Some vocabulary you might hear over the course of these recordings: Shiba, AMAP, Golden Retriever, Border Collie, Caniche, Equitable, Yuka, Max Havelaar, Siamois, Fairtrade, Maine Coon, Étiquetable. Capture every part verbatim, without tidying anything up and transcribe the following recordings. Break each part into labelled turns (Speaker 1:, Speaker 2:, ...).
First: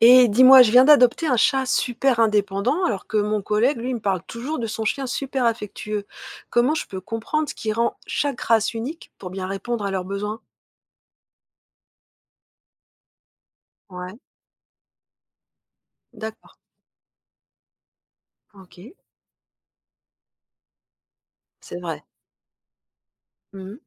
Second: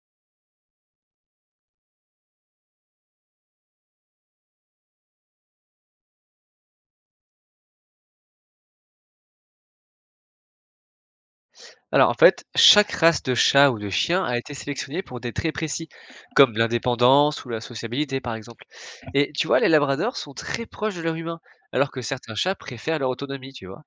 Speaker 1: Et dis-moi, je viens d'adopter un chat super indépendant, alors que mon collègue, lui, me parle toujours de son chien super affectueux. Comment je peux comprendre ce qui rend chaque race unique pour bien répondre à leurs besoins?
Speaker 2: Alors en fait, chaque race de chat ou de
Speaker 1: Ouais,
Speaker 2: chien a été sélectionnée pour des traits précis, comme
Speaker 1: d'accord.
Speaker 2: l'indépendance ou la sociabilité par exemple.
Speaker 1: Ok,
Speaker 2: Et tu vois, les labradors sont très proches de leur humain,
Speaker 1: c'est
Speaker 2: alors que
Speaker 1: vrai.
Speaker 2: certains chats préfèrent leur autonomie, tu
Speaker 1: Mhm.
Speaker 2: vois.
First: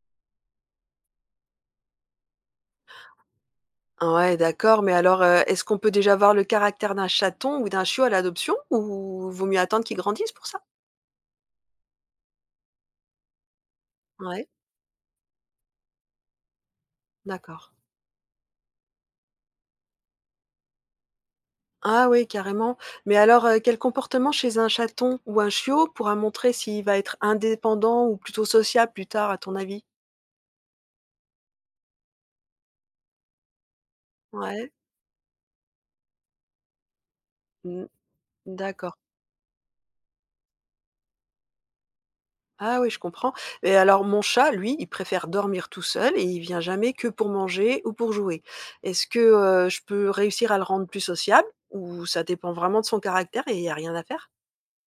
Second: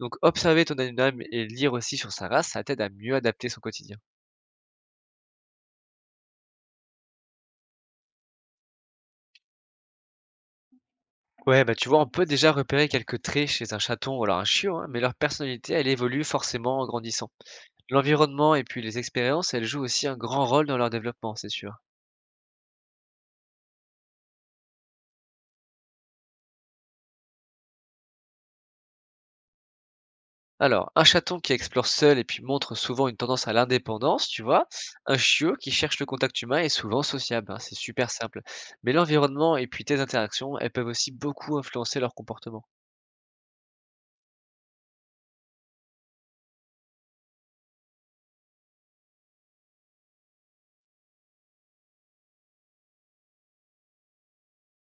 Speaker 2: Donc observer ton animal et lire aussi sur sa race, ça t'aide à mieux adapter son quotidien.
Speaker 1: Ah ouais, d'accord, mais alors, euh, est-ce qu'on peut déjà voir le caractère d'un chaton ou d'un chiot à l'adoption, ou vaut mieux attendre qu'ils grandissent pour ça?
Speaker 2: Ouais, bah tu vois, on peut déjà repérer quelques traits chez un chaton ou alors un
Speaker 1: Ouais,
Speaker 2: chiot, hein, mais leur personnalité, elle évolue forcément en grandissant.
Speaker 1: d'accord.
Speaker 2: L'environnement et puis les expériences, elles jouent aussi un grand rôle dans leur développement, c'est sûr.
Speaker 1: Ah oui, carrément. Mais alors, euh, quel comportement chez un chaton ou un chiot pourra montrer s'il va être indépendant ou plutôt sociable plus tard, à ton avis?
Speaker 2: Alors, un chaton qui explore seul et puis montre souvent une tendance à l'indépendance, tu vois.
Speaker 1: Ouais.
Speaker 2: Un chiot qui cherche le contact humain est souvent sociable, hein, c'est
Speaker 1: Mmh.
Speaker 2: super simple. Mais
Speaker 1: D'accord.
Speaker 2: l'environnement et puis tes interactions, elles peuvent aussi beaucoup influencer leur comportement.
Speaker 1: Ah oui, je comprends, et alors mon chat, lui, il préfère dormir tout seul et il vient jamais que pour manger ou pour jouer. Est-ce que, heu, je peux réussir à le rendre plus sociable ou ça dépend vraiment de son caractère et il y a rien à faire?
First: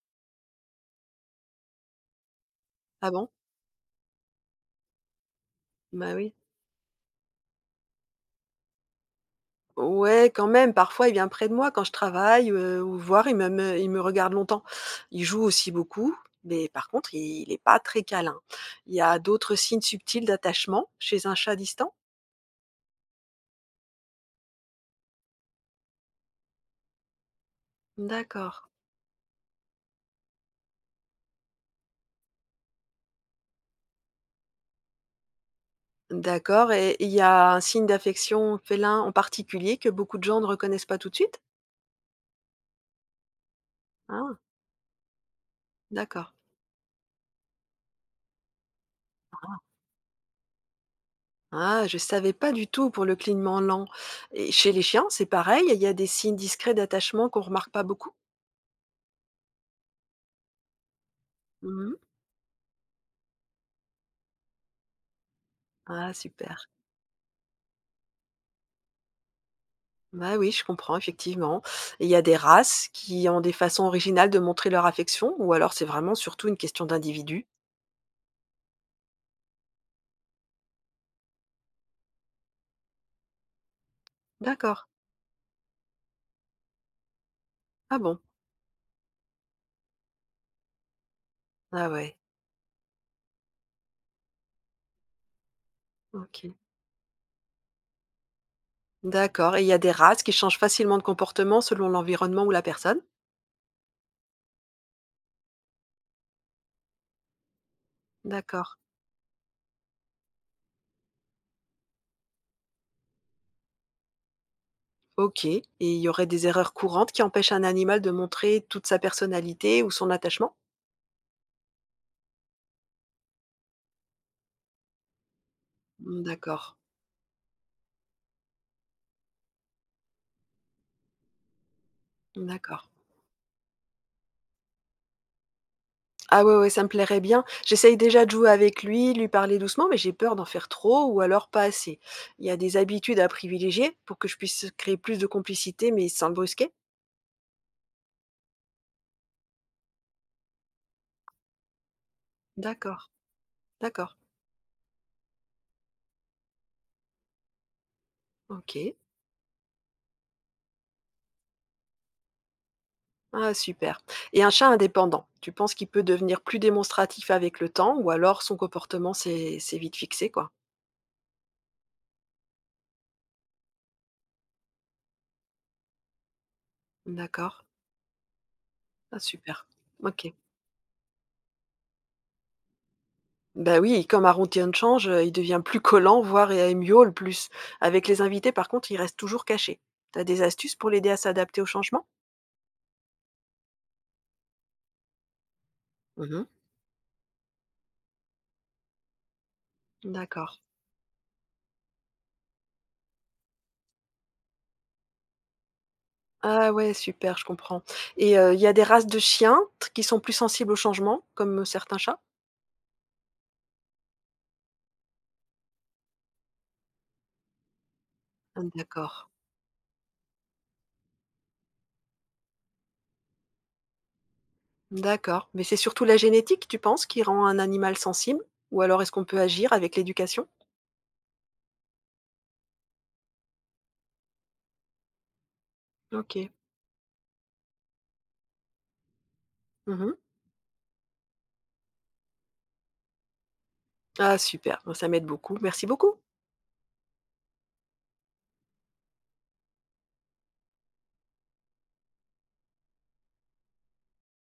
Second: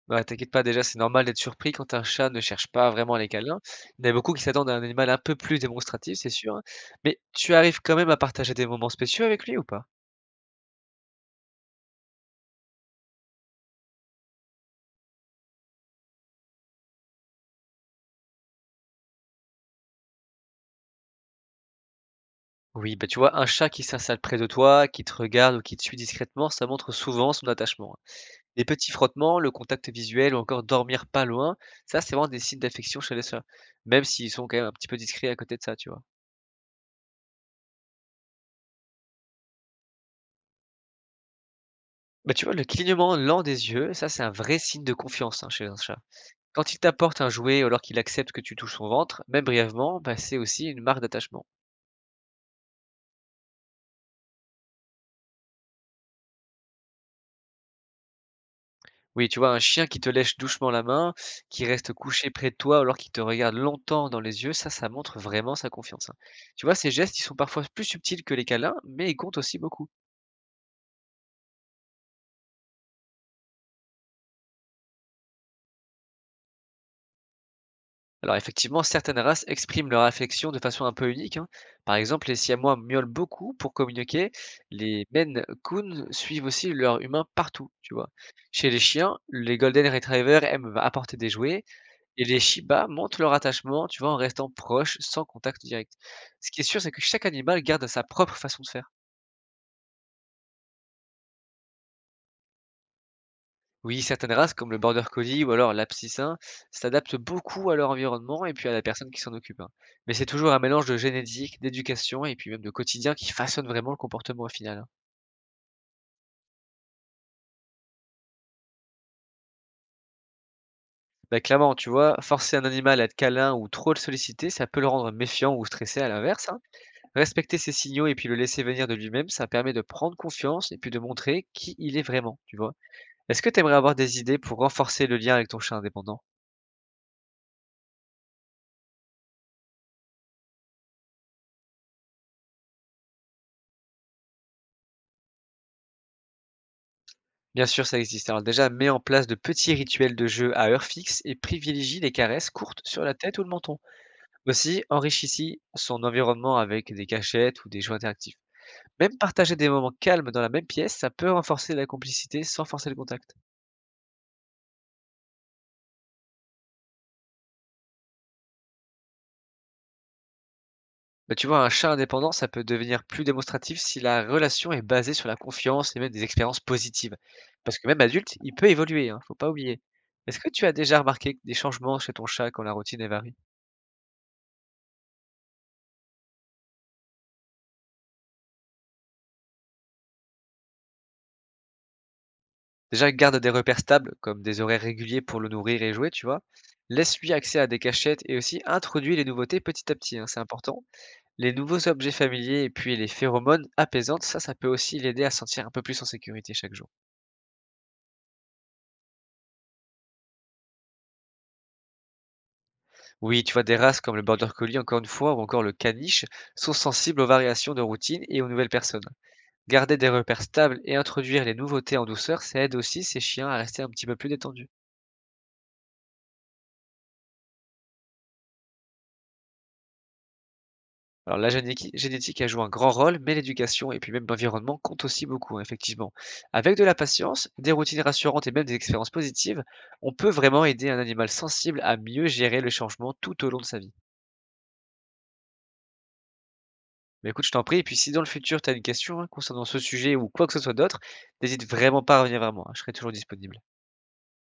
Speaker 2: Bah, t'inquiète pas, déjà, c'est normal d'être surpris quand un chat ne cherche pas
Speaker 1: Ah
Speaker 2: vraiment les
Speaker 1: bon?
Speaker 2: câlins. Il y en a beaucoup qui s'attendent à un animal un peu plus
Speaker 1: Bah
Speaker 2: démonstratif, c'est
Speaker 1: oui.
Speaker 2: sûr, hein. Mais tu arrives quand même à partager des moments spéciaux avec lui ou pas?
Speaker 1: Ouais, quand même, parfois il vient près de moi quand je travaille, heu, ou voir, il me me il me regarde longtemps. Il joue aussi beaucoup, mais par contre il n'est pas très câlin. Il y a d'autres signes subtils d'attachement chez un chat distant?
Speaker 2: Oui, bah tu vois, un chat qui s'installe près de toi, qui te regarde ou qui te suit discrètement, ça montre souvent son attachement, hein. Les
Speaker 1: D'accord.
Speaker 2: petits frottements, le contact visuel ou encore dormir pas loin, ça, c'est vraiment des signes d'affection chez les chats, même s'ils sont quand même un petit peu discrets à côté de ça, tu vois?
Speaker 1: D'accord, et il y a un signe d'affection félin en particulier que beaucoup de gens ne reconnaissent pas tout de suite?
Speaker 2: Bah, tu vois, le clignement lent des yeux, ça, c'est un
Speaker 1: Ah,
Speaker 2: vrai signe de confiance, hein, chez un chat.
Speaker 1: d'accord.
Speaker 2: Quand il t'apporte un jouet ou alors qu'il accepte que tu touches son ventre, même brièvement, bah, c'est aussi une marque d'attachement.
Speaker 1: Ah, je savais pas du tout pour le clignement lent, et chez les chiens, c'est pareil? Il y a des signes discrets d'attachement qu'on remarque pas beaucoup?
Speaker 2: Oui, tu vois, un chien qui te lèche doucement la main, qui reste
Speaker 1: Mmh.
Speaker 2: couché près de toi ou alors qui te regarde longtemps dans les yeux, ça, ça montre vraiment sa confiance,
Speaker 1: Ah
Speaker 2: hein.
Speaker 1: super.
Speaker 2: Tu vois, ces gestes, ils sont parfois plus subtils que les câlins, mais ils comptent aussi beaucoup.
Speaker 1: Bah oui, je comprends effectivement. Il y a des races qui ont des façons originales de montrer leur affection ou alors c'est vraiment surtout une question d'individu?
Speaker 2: Alors effectivement, certaines races expriment leur affection de façon un peu unique, hein. Par exemple, les Siamois miaulent beaucoup pour communiquer.
Speaker 1: D'accord.
Speaker 2: Les Maine Coon suivent aussi leurs humains partout, tu
Speaker 1: Ah
Speaker 2: vois.
Speaker 1: bon?
Speaker 2: Chez les chiens, les Golden Retrievers aiment apporter des jouets
Speaker 1: Ah ouais.
Speaker 2: et les Shiba montrent leur attachement, tu vois, en restant proches sans contact direct. Ce
Speaker 1: OK.
Speaker 2: qui est sûr, c'est que chaque animal garde sa propre façon de faire.
Speaker 1: D'accord, et il y a des races qui changent facilement de comportement selon l'environnement ou la personne?
Speaker 2: Oui, certaines races, comme le border collie ou alors l'apsicin, s'adaptent beaucoup à leur environnement et puis à
Speaker 1: D'accord.
Speaker 2: la personne qui s'en occupe, hein. Mais c'est toujours un mélange de génétique, d'éducation et puis même de quotidien qui façonne vraiment le comportement au final, hein.
Speaker 1: OK, et il y aurait des erreurs courantes qui empêchent un animal de montrer toute sa personnalité ou son attachement?
Speaker 2: Bah, clairement, tu vois, forcer un animal à être câlin ou trop le solliciter, ça peut le rendre méfiant ou stressé à
Speaker 1: Mmh,
Speaker 2: l'inverse, hein.
Speaker 1: d'accord,
Speaker 2: Respecter ses signaux et puis le laisser venir de lui-même, ça permet de prendre confiance et puis de montrer qui il est vraiment, tu vois.
Speaker 1: d'accord.
Speaker 2: Est-ce que tu aimerais avoir des idées pour renforcer le lien avec ton chat indépendant?
Speaker 1: Ah ouais, ouais, ça me plairait bien. J'essaye déjà de jouer avec lui, lui parler doucement, mais j'ai peur d'en faire trop ou alors pas assez. Il y a des habitudes à privilégier pour que je puisse créer plus de complicité, mais sans le brusquer?
Speaker 2: Bien sûr, ça existe. Alors déjà, mets en place de petits rituels de jeu à heure fixe et privilégie les caresses courtes sur
Speaker 1: D'accord,
Speaker 2: la tête ou le menton.
Speaker 1: d'accord,
Speaker 2: Aussi, enrichissez son environnement avec des cachettes ou des jeux interactifs.
Speaker 1: OK.
Speaker 2: Même partager des moments calmes dans la même pièce, ça peut renforcer la complicité sans forcer le contact.
Speaker 1: Ah super, et un chat indépendant, tu penses qu'il peut devenir plus démonstratif avec le temps ou alors son comportement c'est c'est vite fixé, quoi?
Speaker 2: Mais tu vois, un chat indépendant, ça peut devenir plus démonstratif si la relation est basée sur la confiance et même des expériences positives.
Speaker 1: D'accord.
Speaker 2: Parce que même adulte, il peut évoluer, hein,
Speaker 1: Ah
Speaker 2: faut pas
Speaker 1: super.
Speaker 2: oublier.
Speaker 1: OK.
Speaker 2: Est-ce que tu as déjà remarqué des changements chez ton chat quand la routine est varie?
Speaker 1: Bah oui, comme Arontiern change, heu, il devient plus collant, voire et il miaule plus. Avec les invités, par contre, il reste toujours caché. T'as des astuces pour l'aider à s'adapter au changement?
Speaker 2: Déjà, garde des repères stables, comme des horaires réguliers pour le nourrir et jouer, tu vois.
Speaker 1: Mmh.
Speaker 2: Laisse-lui accès à des cachettes et aussi introduis les nouveautés petit à petit, hein, c'est
Speaker 1: D'accord.
Speaker 2: important. Les nouveaux objets familiers et puis les phéromones apaisantes, ça, ça peut aussi l'aider à se sentir un peu plus en sécurité
Speaker 1: Ah
Speaker 2: chaque jour.
Speaker 1: ouais, super, je comprends, et heu, il y a des races de chiens t qui sont plus sensibles au changement, comme, certains chats?
Speaker 2: Oui, tu vois, des races comme le Border Collie, encore une fois, ou encore le Caniche, sont sensibles aux variations de routine et aux nouvelles
Speaker 1: Mmh,
Speaker 2: personnes.
Speaker 1: d'accord.
Speaker 2: Garder des repères stables et introduire les nouveautés en douceur, ça aide aussi ces chiens à rester un petit peu plus détendus.
Speaker 1: D'accord, mais c'est surtout la génétique, tu penses, qui rend un animal sensible? Ou alors est-ce qu'on peut agir avec l'éducation?
Speaker 2: Alors la généqui génétique, a joué un grand rôle, mais l'éducation et puis même l'environnement comptent aussi beaucoup, hein, effectivement.
Speaker 1: OK.
Speaker 2: Avec de la patience, des routines rassurantes et même des expériences positives, on
Speaker 1: Mmh.
Speaker 2: peut vraiment aider un animal sensible à mieux gérer le changement tout au long de sa vie.
Speaker 1: Ah super, bah ça m'aide beaucoup. Merci beaucoup.
Speaker 2: Mais écoute, je t'en prie, et puis si dans le futur tu as une question hein, concernant ce sujet ou quoi que ce soit d'autre, n'hésite vraiment pas à revenir vers moi, hein, je serai toujours disponible.